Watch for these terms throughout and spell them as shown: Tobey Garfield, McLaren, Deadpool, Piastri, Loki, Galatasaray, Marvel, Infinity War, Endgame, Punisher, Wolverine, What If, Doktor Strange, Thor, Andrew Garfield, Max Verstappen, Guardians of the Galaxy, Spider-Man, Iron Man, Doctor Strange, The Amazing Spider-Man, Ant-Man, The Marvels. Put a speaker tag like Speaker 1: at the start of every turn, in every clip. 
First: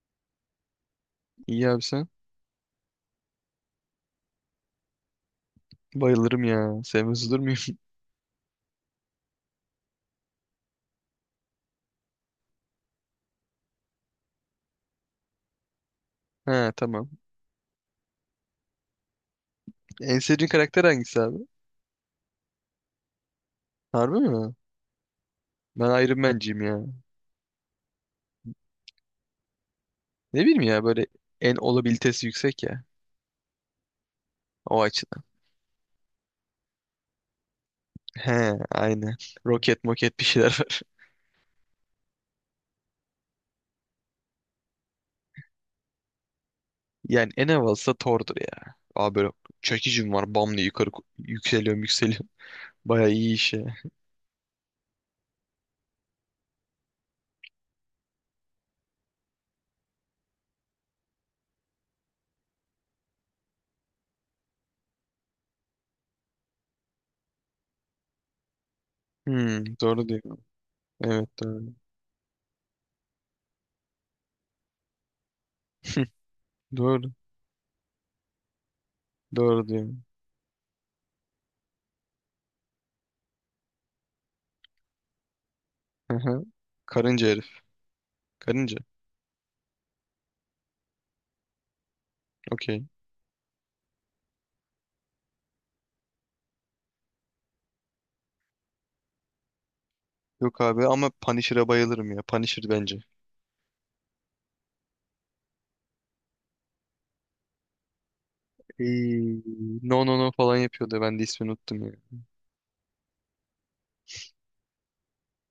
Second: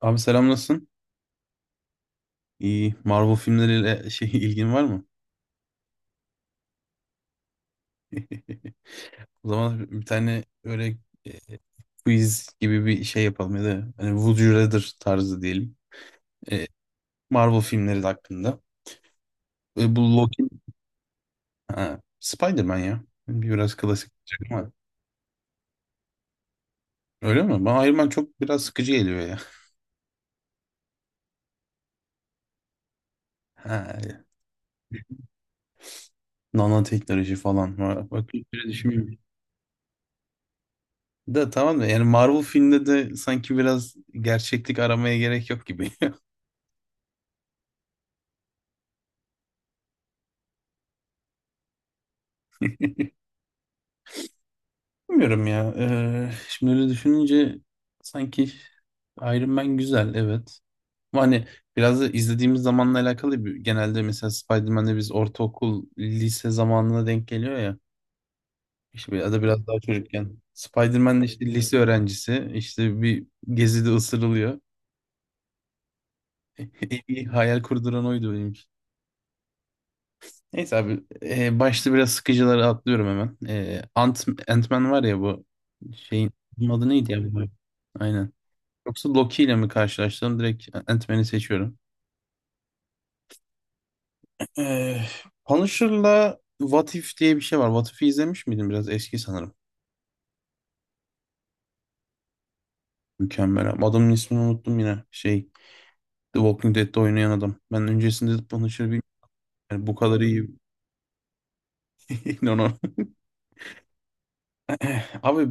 Speaker 1: Abi selam nasılsın?
Speaker 2: İyi abi sen.
Speaker 1: İyi. Marvel filmleriyle ilgin var mı?
Speaker 2: Bayılırım ya. Sevmez olur muyum?
Speaker 1: O zaman bir tane öyle e, quiz gibi bir şey yapalım ya da hani Would You Rather tarzı diyelim. E,
Speaker 2: He tamam.
Speaker 1: Marvel filmleri hakkında. Bu
Speaker 2: En
Speaker 1: Loki,
Speaker 2: sevdiğin karakter hangisi abi?
Speaker 1: ha, Spider-Man ya. Biraz klasik
Speaker 2: Harbi
Speaker 1: olacak
Speaker 2: mi?
Speaker 1: ama.
Speaker 2: Ben Iron Man'ciyim ya.
Speaker 1: Öyle mi? Bana Iron Man çok biraz sıkıcı geliyor ya.
Speaker 2: Ne bileyim ya böyle en olabilitesi yüksek ya.
Speaker 1: Ha,
Speaker 2: O açıdan.
Speaker 1: nanoteknoloji falan var. Bak bir
Speaker 2: He aynen.
Speaker 1: düşünmüyorum.
Speaker 2: Roket moket bir şeyler var.
Speaker 1: Da tamam da yani Marvel filmde de sanki biraz gerçeklik aramaya gerek yok gibi.
Speaker 2: Yani en havalısı da Thor'dur ya. Abi böyle çekicim var. Bam diye yukarı yükseliyorum yükseliyorum. Baya iyi iş ya.
Speaker 1: Bilmiyorum ya. Şimdi öyle düşününce sanki Iron Man güzel, evet. Ama hani biraz da izlediğimiz zamanla alakalı bir, genelde mesela Spider-Man'de biz ortaokul, lise zamanına denk geliyor ya. İşte ya da
Speaker 2: Hmm,
Speaker 1: biraz daha
Speaker 2: doğru diyor.
Speaker 1: çocukken. Spider-Man de
Speaker 2: Evet
Speaker 1: işte
Speaker 2: doğru.
Speaker 1: lise öğrencisi, işte bir gezide ısırılıyor.
Speaker 2: Doğru.
Speaker 1: En iyi hayal kurduran oydu benim için.
Speaker 2: Doğru diyor.
Speaker 1: Neyse abi, başta biraz sıkıcıları atlıyorum hemen. Ant-Man var ya bu
Speaker 2: Hı
Speaker 1: şeyin
Speaker 2: hı.
Speaker 1: bunun adı neydi
Speaker 2: Karınca
Speaker 1: ya bu?
Speaker 2: herif.
Speaker 1: Aynen.
Speaker 2: Karınca.
Speaker 1: Yoksa Loki ile mi karşılaştım? Direkt Ant-Man'i seçiyorum.
Speaker 2: Okey.
Speaker 1: Ee, Punisher'la What If diye bir şey var. What If'i izlemiş miydin? Biraz eski sanırım.
Speaker 2: Yok abi ama Punisher'a bayılırım ya. Punisher bence.
Speaker 1: Mükemmel abi. Adamın ismini unuttum yine. The Walking Dead'de oynayan adam. Ben öncesinde Punisher'ı bilmiyorum.
Speaker 2: Ee,
Speaker 1: Yani bu
Speaker 2: no no
Speaker 1: kadar
Speaker 2: no
Speaker 1: iyi.
Speaker 2: falan yapıyordu. Ben de ismini unuttum ya.
Speaker 1: No, no. Abi,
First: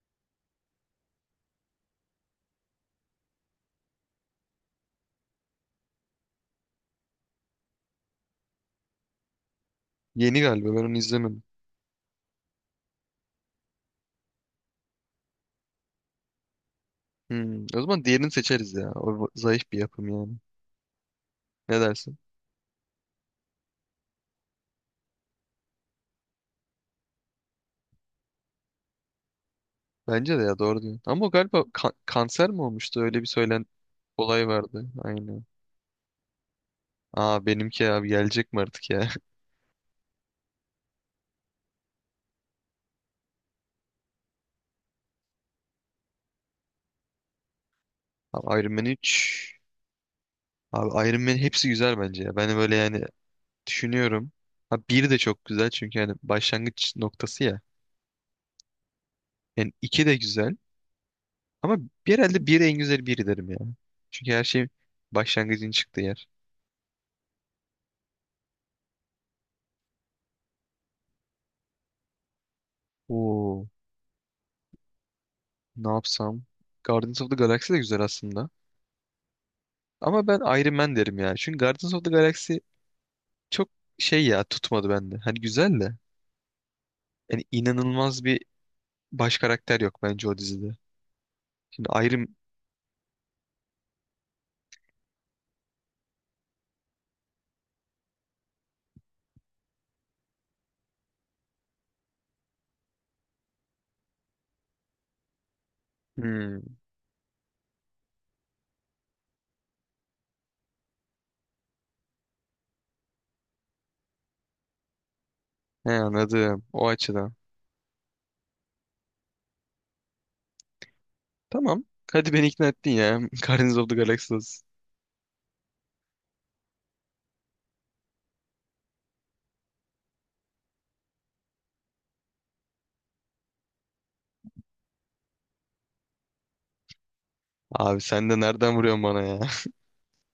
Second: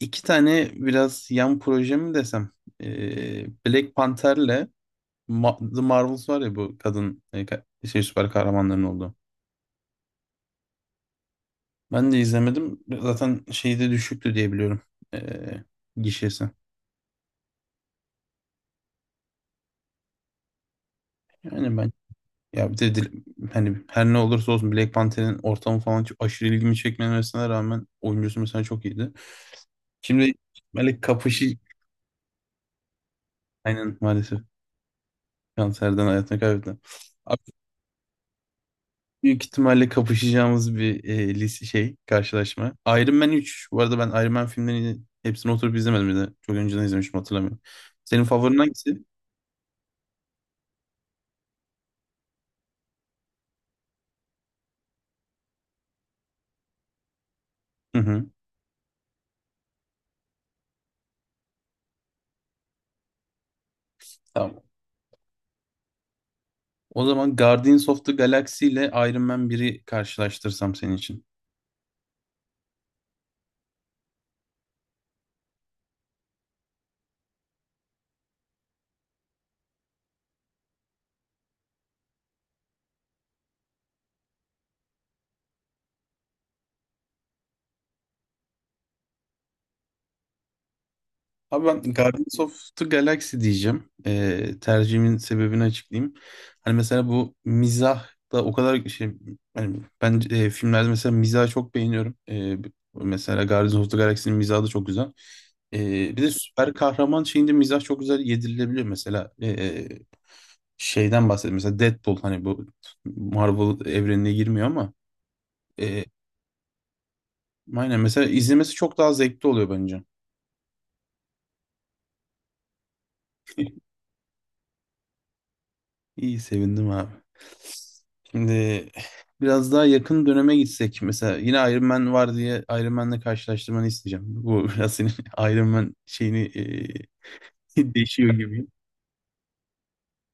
Speaker 1: iki tane biraz yan proje mi desem? Black Panther'le The Marvels var ya, bu kadın şey süper kahramanların olduğu.
Speaker 2: Yeni galiba ben onu izlemedim.
Speaker 1: Ben de izlemedim. Zaten şeyde düşüktü diye biliyorum. Ee, gişesi.
Speaker 2: Hmm, o zaman diğerini seçeriz ya. Zayıf bir yapım yani.
Speaker 1: Yani
Speaker 2: Ne
Speaker 1: ben,
Speaker 2: dersin?
Speaker 1: ya bir de hani her ne olursa olsun Black Panther'in ortamı falan çok aşırı ilgimi çekmemesine rağmen oyuncusu mesela çok iyiydi. Şimdi
Speaker 2: Bence de ya doğru diyorsun.
Speaker 1: böyle
Speaker 2: Ama o
Speaker 1: kapışı,
Speaker 2: galiba kanser mi olmuştu? Öyle bir söylen
Speaker 1: aynen maalesef
Speaker 2: olay vardı. Aynen.
Speaker 1: kanserden hayatını kaybetti. Abi,
Speaker 2: Aa benimki abi gelecek mi artık ya?
Speaker 1: büyük ihtimalle kapışacağımız bir şey karşılaşma. Iron Man üç. Bu arada ben Iron Man filmlerini hepsini oturup izlemedim bir de. Çok önceden izlemiştim, hatırlamıyorum. Senin favorin
Speaker 2: Abi Iron Man
Speaker 1: hangisi?
Speaker 2: 3. Abi Iron Man hepsi güzel bence ya. Ben böyle yani düşünüyorum. Ha bir de çok güzel çünkü yani başlangıç noktası ya.
Speaker 1: Hı hı.
Speaker 2: Yani iki de güzel. Ama herhalde biri en güzel biri derim ya. Çünkü her
Speaker 1: Tamam.
Speaker 2: şey başlangıcın çıktığı yer.
Speaker 1: O zaman Guardians of the Galaxy ile Iron Man 1'i karşılaştırsam senin için.
Speaker 2: Oo, ne yapsam? Guardians of the Galaxy de güzel aslında. Ama ben Iron Man derim ya. Çünkü Guardians of the Galaxy çok şey ya, tutmadı bende. Hani güzel de. Yani inanılmaz bir baş karakter yok bence o dizide.
Speaker 1: Abi ben
Speaker 2: Şimdi Iron...
Speaker 1: Guardians of the Galaxy diyeceğim. Tercihimin sebebini açıklayayım. Hani mesela bu mizah da o kadar şey, hani ben filmlerde mesela mizahı çok beğeniyorum. Mesela Guardians of the Galaxy'nin mizahı da çok güzel. Bir de süper
Speaker 2: Hmm,
Speaker 1: kahraman şeyinde mizah çok güzel yedirilebiliyor. Mesela şeyden bahsedeyim. Mesela Deadpool, hani bu Marvel evrenine girmiyor ama
Speaker 2: he
Speaker 1: e,
Speaker 2: anladım. O açıdan.
Speaker 1: aynen mesela izlemesi çok daha zevkli oluyor bence.
Speaker 2: Tamam. Hadi beni ikna ettin ya. Guardians of the Galaxy olsun.
Speaker 1: İyi, sevindim abi. Şimdi biraz daha yakın döneme gitsek, mesela yine Iron Man var diye Iron Man'le karşılaştırmanı isteyeceğim. Bu biraz senin Iron Man şeyini
Speaker 2: Abi sen
Speaker 1: değişiyor
Speaker 2: de
Speaker 1: gibi.
Speaker 2: nereden vuruyorsun bana ya?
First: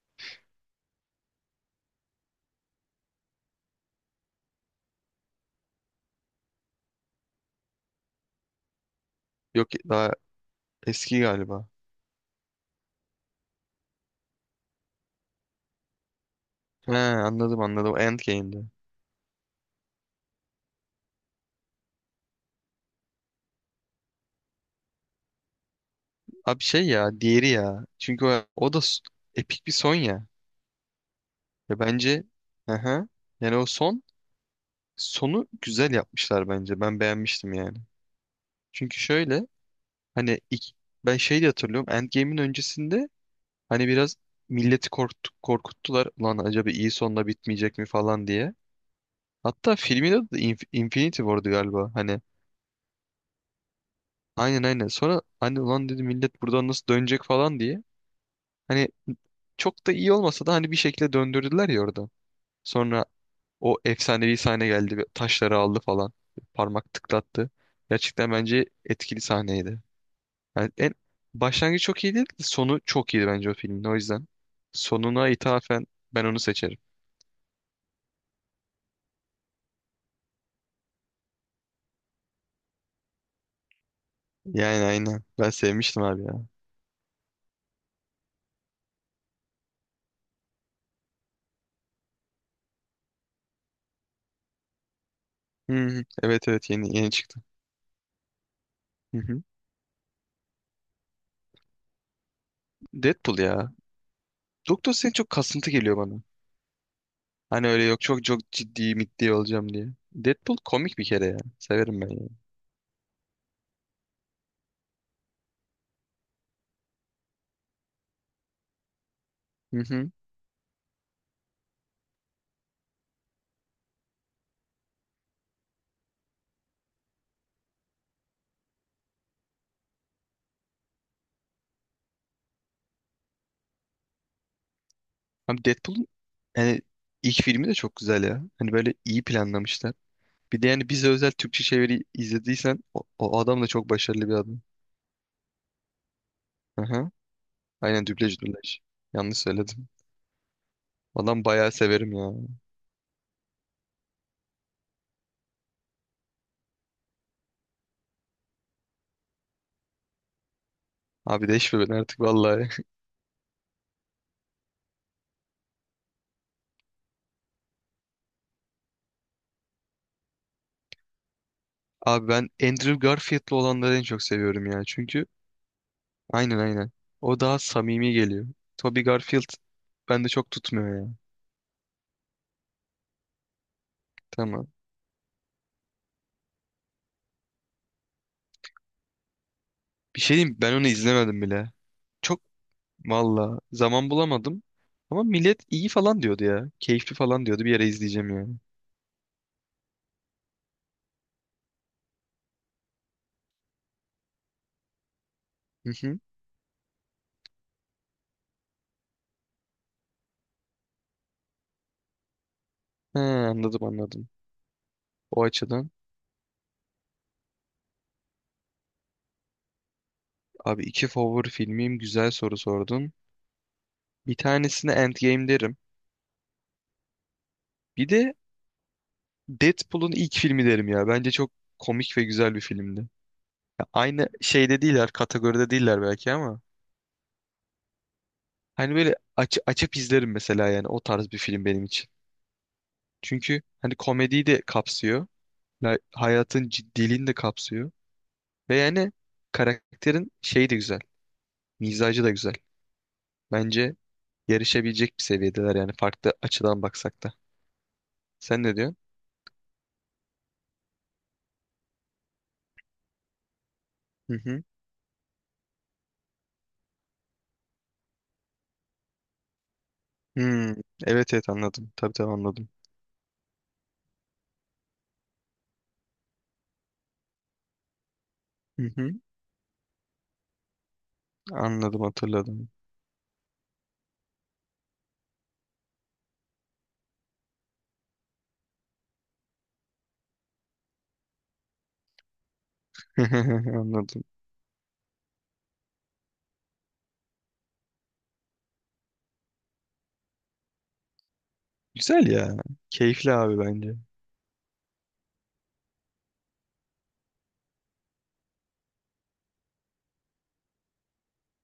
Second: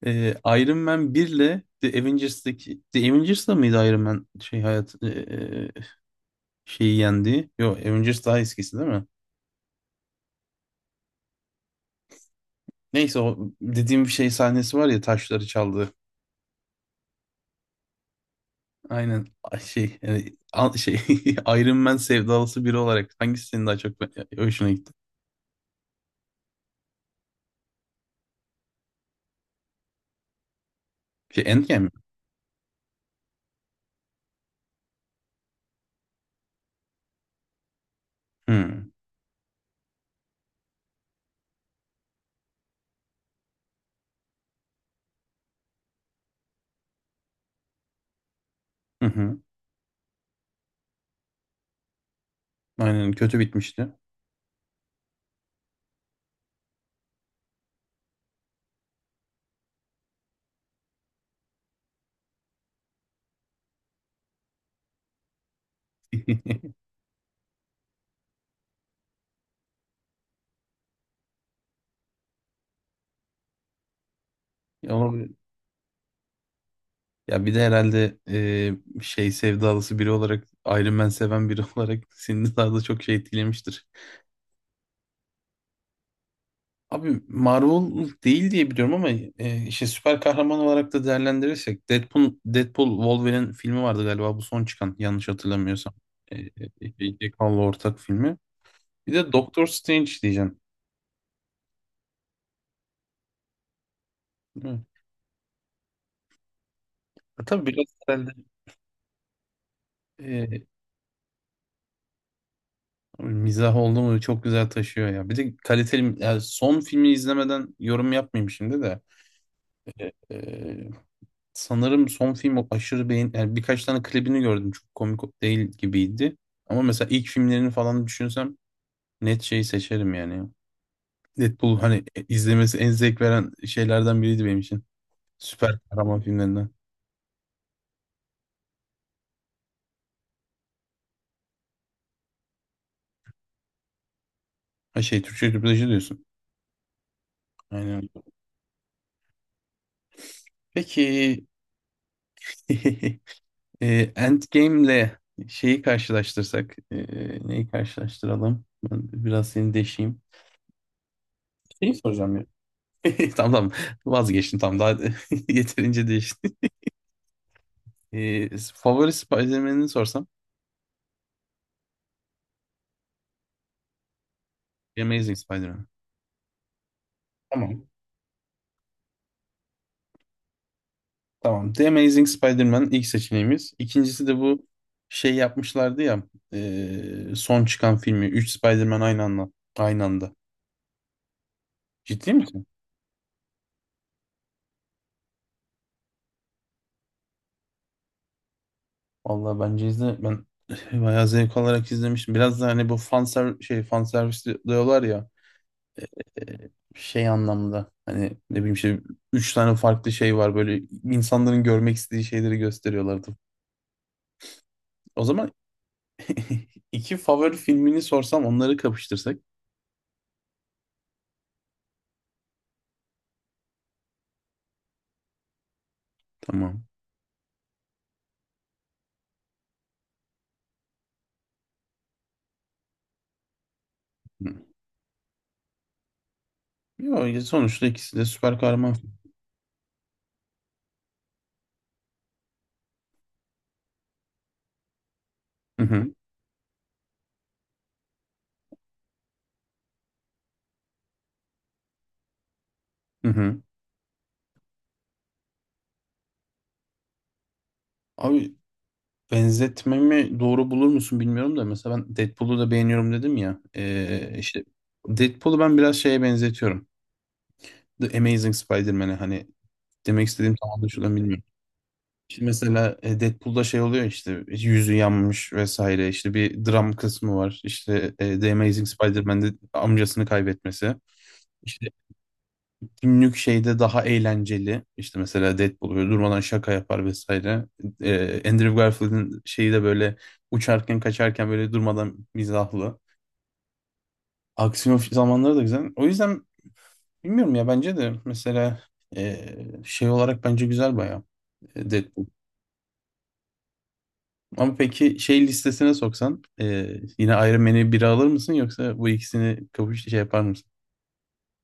Speaker 1: Iron Man 1 ile The Avengers'da mıydı Iron Man şey hayat şeyi yendi? Yok, Avengers daha eskisi değil mi?
Speaker 2: Yok daha eski galiba.
Speaker 1: Neyse, o dediğim şey sahnesi var ya, taşları çaldı.
Speaker 2: He, anladım anladım. Endgame'de.
Speaker 1: Aynen. Ay, şey yani, şey Iron Man sevdalısı biri olarak hangisi senin daha çok hoşuna gitti?
Speaker 2: Abi şey ya, diğeri ya. Çünkü o, o da epik bir son ya.
Speaker 1: Şey, Endgame
Speaker 2: Ya
Speaker 1: mi?
Speaker 2: bence, aha, yani o son, sonu güzel yapmışlar bence. Ben beğenmiştim yani.
Speaker 1: Hmm.
Speaker 2: Çünkü şöyle, hani ilk, ben şey de hatırlıyorum. Endgame'in öncesinde hani biraz milleti korktu, korkuttular. Ulan acaba iyi sonla bitmeyecek mi falan diye.
Speaker 1: Hı hı.
Speaker 2: Hatta filmin adı da Infinity War'du galiba. Hani
Speaker 1: Aynen, kötü bitmişti.
Speaker 2: aynen aynen. Sonra hani ulan dedi millet, buradan nasıl dönecek falan diye. Hani çok da iyi olmasa da hani bir şekilde döndürdüler ya orada. Sonra o efsanevi sahne geldi ve taşları aldı falan. Parmak tıklattı. Gerçekten bence etkili sahneydi. Yani en başlangıcı çok iyi değil, sonu çok iyiydi bence o filmin. O yüzden
Speaker 1: Ya,
Speaker 2: sonuna
Speaker 1: olabilir.
Speaker 2: ithafen ben onu seçerim.
Speaker 1: Ya bir de herhalde şey sevdalısı biri olarak, Iron Man seven biri olarak seni daha da çok şey etkilemiştir.
Speaker 2: Yani aynen. Ben sevmiştim abi ya.
Speaker 1: Abi Marvel değil diye biliyorum ama işte süper kahraman olarak da değerlendirirsek Deadpool, Deadpool Wolverine filmi vardı galiba bu son çıkan, yanlış
Speaker 2: Hı
Speaker 1: hatırlamıyorsam.
Speaker 2: hı. Evet evet yeni yeni
Speaker 1: Jack
Speaker 2: çıktı.
Speaker 1: Hall'la ortak filmi. Bir
Speaker 2: Hı
Speaker 1: de
Speaker 2: hı.
Speaker 1: Doktor Strange diyeceğim.
Speaker 2: Deadpool ya.
Speaker 1: Değil.
Speaker 2: Doktor Strange çok kasıntı geliyor bana.
Speaker 1: Tabii
Speaker 2: Hani
Speaker 1: biraz
Speaker 2: öyle, yok çok
Speaker 1: herhalde
Speaker 2: çok ciddi mitli olacağım diye. Deadpool
Speaker 1: e,
Speaker 2: komik bir kere ya. Severim ben ya.
Speaker 1: mizah oldu mu çok güzel taşıyor ya. Bir de kaliteli, yani son filmi izlemeden yorum yapmayayım şimdi de. E, e, sanırım son film o aşırı beğen, yani birkaç tane klibini gördüm, çok komik değil gibiydi. Ama mesela ilk filmlerini falan düşünsem net şeyi seçerim yani. Deadpool hani izlemesi en zevk veren şeylerden biriydi benim için.
Speaker 2: Abi
Speaker 1: Süper
Speaker 2: Deadpool'un
Speaker 1: kahraman filmlerinden.
Speaker 2: yani ilk filmi de çok güzel ya. Hani böyle iyi planlamışlar. Bir de yani bize özel Türkçe çeviri izlediysen, o, o adam da çok başarılı bir adam.
Speaker 1: Ha, şey, Türkçe dublajı diyorsun.
Speaker 2: Aha. Aynen,
Speaker 1: Aynen.
Speaker 2: dublaj dublaj. Yanlış söyledim.
Speaker 1: Peki.
Speaker 2: Adam bayağı severim ya.
Speaker 1: Endgame'le şeyi karşılaştırsak, neyi karşılaştıralım? Ben biraz seni deşeyim.
Speaker 2: Abi değişme
Speaker 1: Şeyi
Speaker 2: ben artık
Speaker 1: soracağım ya.
Speaker 2: vallahi.
Speaker 1: Tamam tamam, vazgeçtim tamam, daha yeterince değişti. Favori Spider-Man'ini sorsam?
Speaker 2: Abi ben Andrew Garfield'lı olanları en çok seviyorum ya.
Speaker 1: The
Speaker 2: Çünkü
Speaker 1: Amazing Spider-Man.
Speaker 2: aynen aynen. O daha
Speaker 1: Tamam.
Speaker 2: samimi geliyor. Tobey Garfield bende çok tutmuyor ya.
Speaker 1: Tamam. The Amazing Spider-Man ilk seçeneğimiz. İkincisi de bu
Speaker 2: Tamam.
Speaker 1: şey yapmışlardı ya son çıkan filmi. Üç Spider-Man aynı anda. Aynı
Speaker 2: Bir
Speaker 1: anda.
Speaker 2: şey diyeyim mi? Ben onu izlemedim bile.
Speaker 1: Ciddi
Speaker 2: Çok,
Speaker 1: misin?
Speaker 2: valla zaman bulamadım. Ama millet iyi falan diyordu ya. Keyifli falan diyordu. Bir yere izleyeceğim yani.
Speaker 1: Vallahi bence izle, ben bayağı zevk alarak izlemiştim. Biraz da hani bu fan ser şey, fan servis diyorlar ya
Speaker 2: Hı hı.
Speaker 1: şey anlamda, hani ne bileyim şey, üç tane farklı şey var böyle, insanların görmek istediği şeyleri
Speaker 2: He,
Speaker 1: gösteriyorlardı.
Speaker 2: anladım anladım.
Speaker 1: O
Speaker 2: O
Speaker 1: zaman
Speaker 2: açıdan.
Speaker 1: iki favori filmini sorsam, onları kapıştırsak.
Speaker 2: Abi iki favori filmim, güzel soru sordun. Bir tanesine Endgame derim.
Speaker 1: Tamam.
Speaker 2: Bir de Deadpool'un ilk filmi derim ya. Bence çok komik ve güzel bir filmdi. Ya aynı
Speaker 1: Hı.
Speaker 2: şeyde değiller, kategoride değiller belki ama.
Speaker 1: Yo, sonuçta ikisi de süper kahraman
Speaker 2: Hani
Speaker 1: film.
Speaker 2: böyle açıp izlerim mesela, yani o tarz bir film benim için. Çünkü hani komediyi de kapsıyor.
Speaker 1: Hı
Speaker 2: Ya
Speaker 1: hı.
Speaker 2: hayatın ciddiliğini de kapsıyor. Ve yani karakterin şeyi de güzel. Mizacı da güzel.
Speaker 1: Hı hı.
Speaker 2: Bence yarışabilecek bir seviyedeler yani, farklı açıdan baksak da.
Speaker 1: Abi,
Speaker 2: Sen ne diyorsun?
Speaker 1: benzetmemi doğru bulur musun bilmiyorum da, mesela ben Deadpool'u da beğeniyorum dedim ya.
Speaker 2: Hı hı.
Speaker 1: İşte Deadpool'u ben biraz şeye benzetiyorum. The Amazing Spider-Man'e, hani demek istediğim tam
Speaker 2: Hmm,
Speaker 1: anlaşılan
Speaker 2: evet
Speaker 1: bilmiyorum.
Speaker 2: evet anladım. Tabii tabii
Speaker 1: Şimdi
Speaker 2: anladım.
Speaker 1: mesela Deadpool'da şey oluyor, işte yüzü yanmış vesaire, işte bir dram kısmı var. İşte The
Speaker 2: Hı
Speaker 1: Amazing
Speaker 2: hı.
Speaker 1: Spider-Man'de amcasını kaybetmesi. İşte
Speaker 2: Anladım, hatırladım.
Speaker 1: günlük şeyde daha eğlenceli. İşte mesela Deadpool böyle durmadan şaka yapar vesaire. Andrew Garfield'in şeyi de böyle uçarken kaçarken böyle durmadan mizahlı.
Speaker 2: Anladım.
Speaker 1: Aksiyon zamanları da güzel. O yüzden bilmiyorum ya, bence de mesela ee, şey olarak bence güzel bayağı, Deadpool.
Speaker 2: Güzel ya. Keyifli abi bence.
Speaker 1: Ama peki şey listesine soksan yine Iron Man'i biri alır mısın, yoksa bu ikisini kapış şey yapar mısın?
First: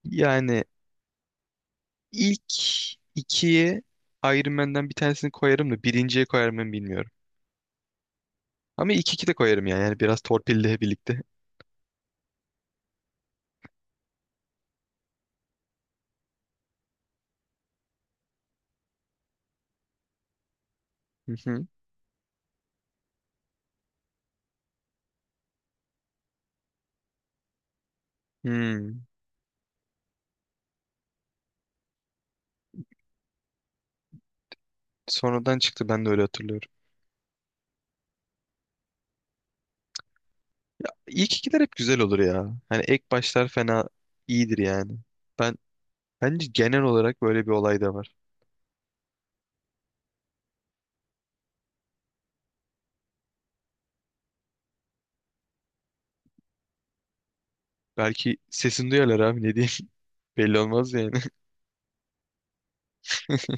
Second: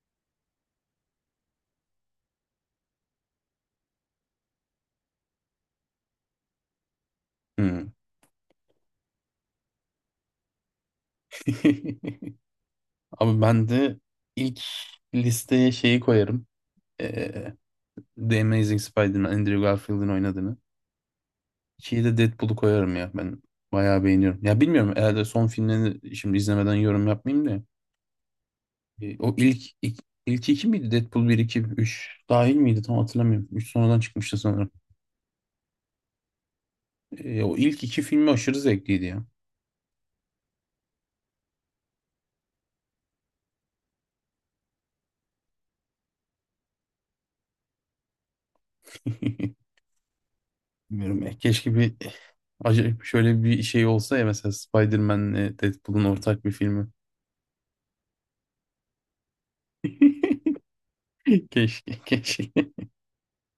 Speaker 2: Yani ilk ikiye Iron Man'den bir tanesini koyarım da birinciye koyar mıyım bilmiyorum.
Speaker 1: Hmm.
Speaker 2: Ama ilk iki de koyarım yani. Yani biraz torpille birlikte.
Speaker 1: Abi ben de ilk listeye şeyi koyarım. Ee, The Amazing Spider-Man, Andrew Garfield'in oynadığını.
Speaker 2: Hı hı.
Speaker 1: İkiyi de Deadpool'u koyarım ya. Ben bayağı beğeniyorum. Ya bilmiyorum, herhalde son filmlerini şimdi izlemeden yorum yapmayayım da.
Speaker 2: Hmm.
Speaker 1: O ilk iki miydi? Deadpool bir 2 3 dahil miydi? Tam hatırlamıyorum. 3 sonradan çıkmıştı sanırım.
Speaker 2: Sonradan çıktı, ben de öyle hatırlıyorum.
Speaker 1: O ilk iki filmi aşırı zevkliydi ya.
Speaker 2: İlk ikiler hep güzel olur ya. Hani ek başlar fena iyidir yani. Ben bence genel olarak böyle bir olay da var.
Speaker 1: Bilmiyorum ya. Keşke bir acayip şöyle bir şey olsa ya, mesela Spider-Man'le Deadpool'un ortak bir filmi.
Speaker 2: Belki sesini duyarlar abi, ne diyeyim. Belli olmaz yani.
Speaker 1: Keşke, keşke.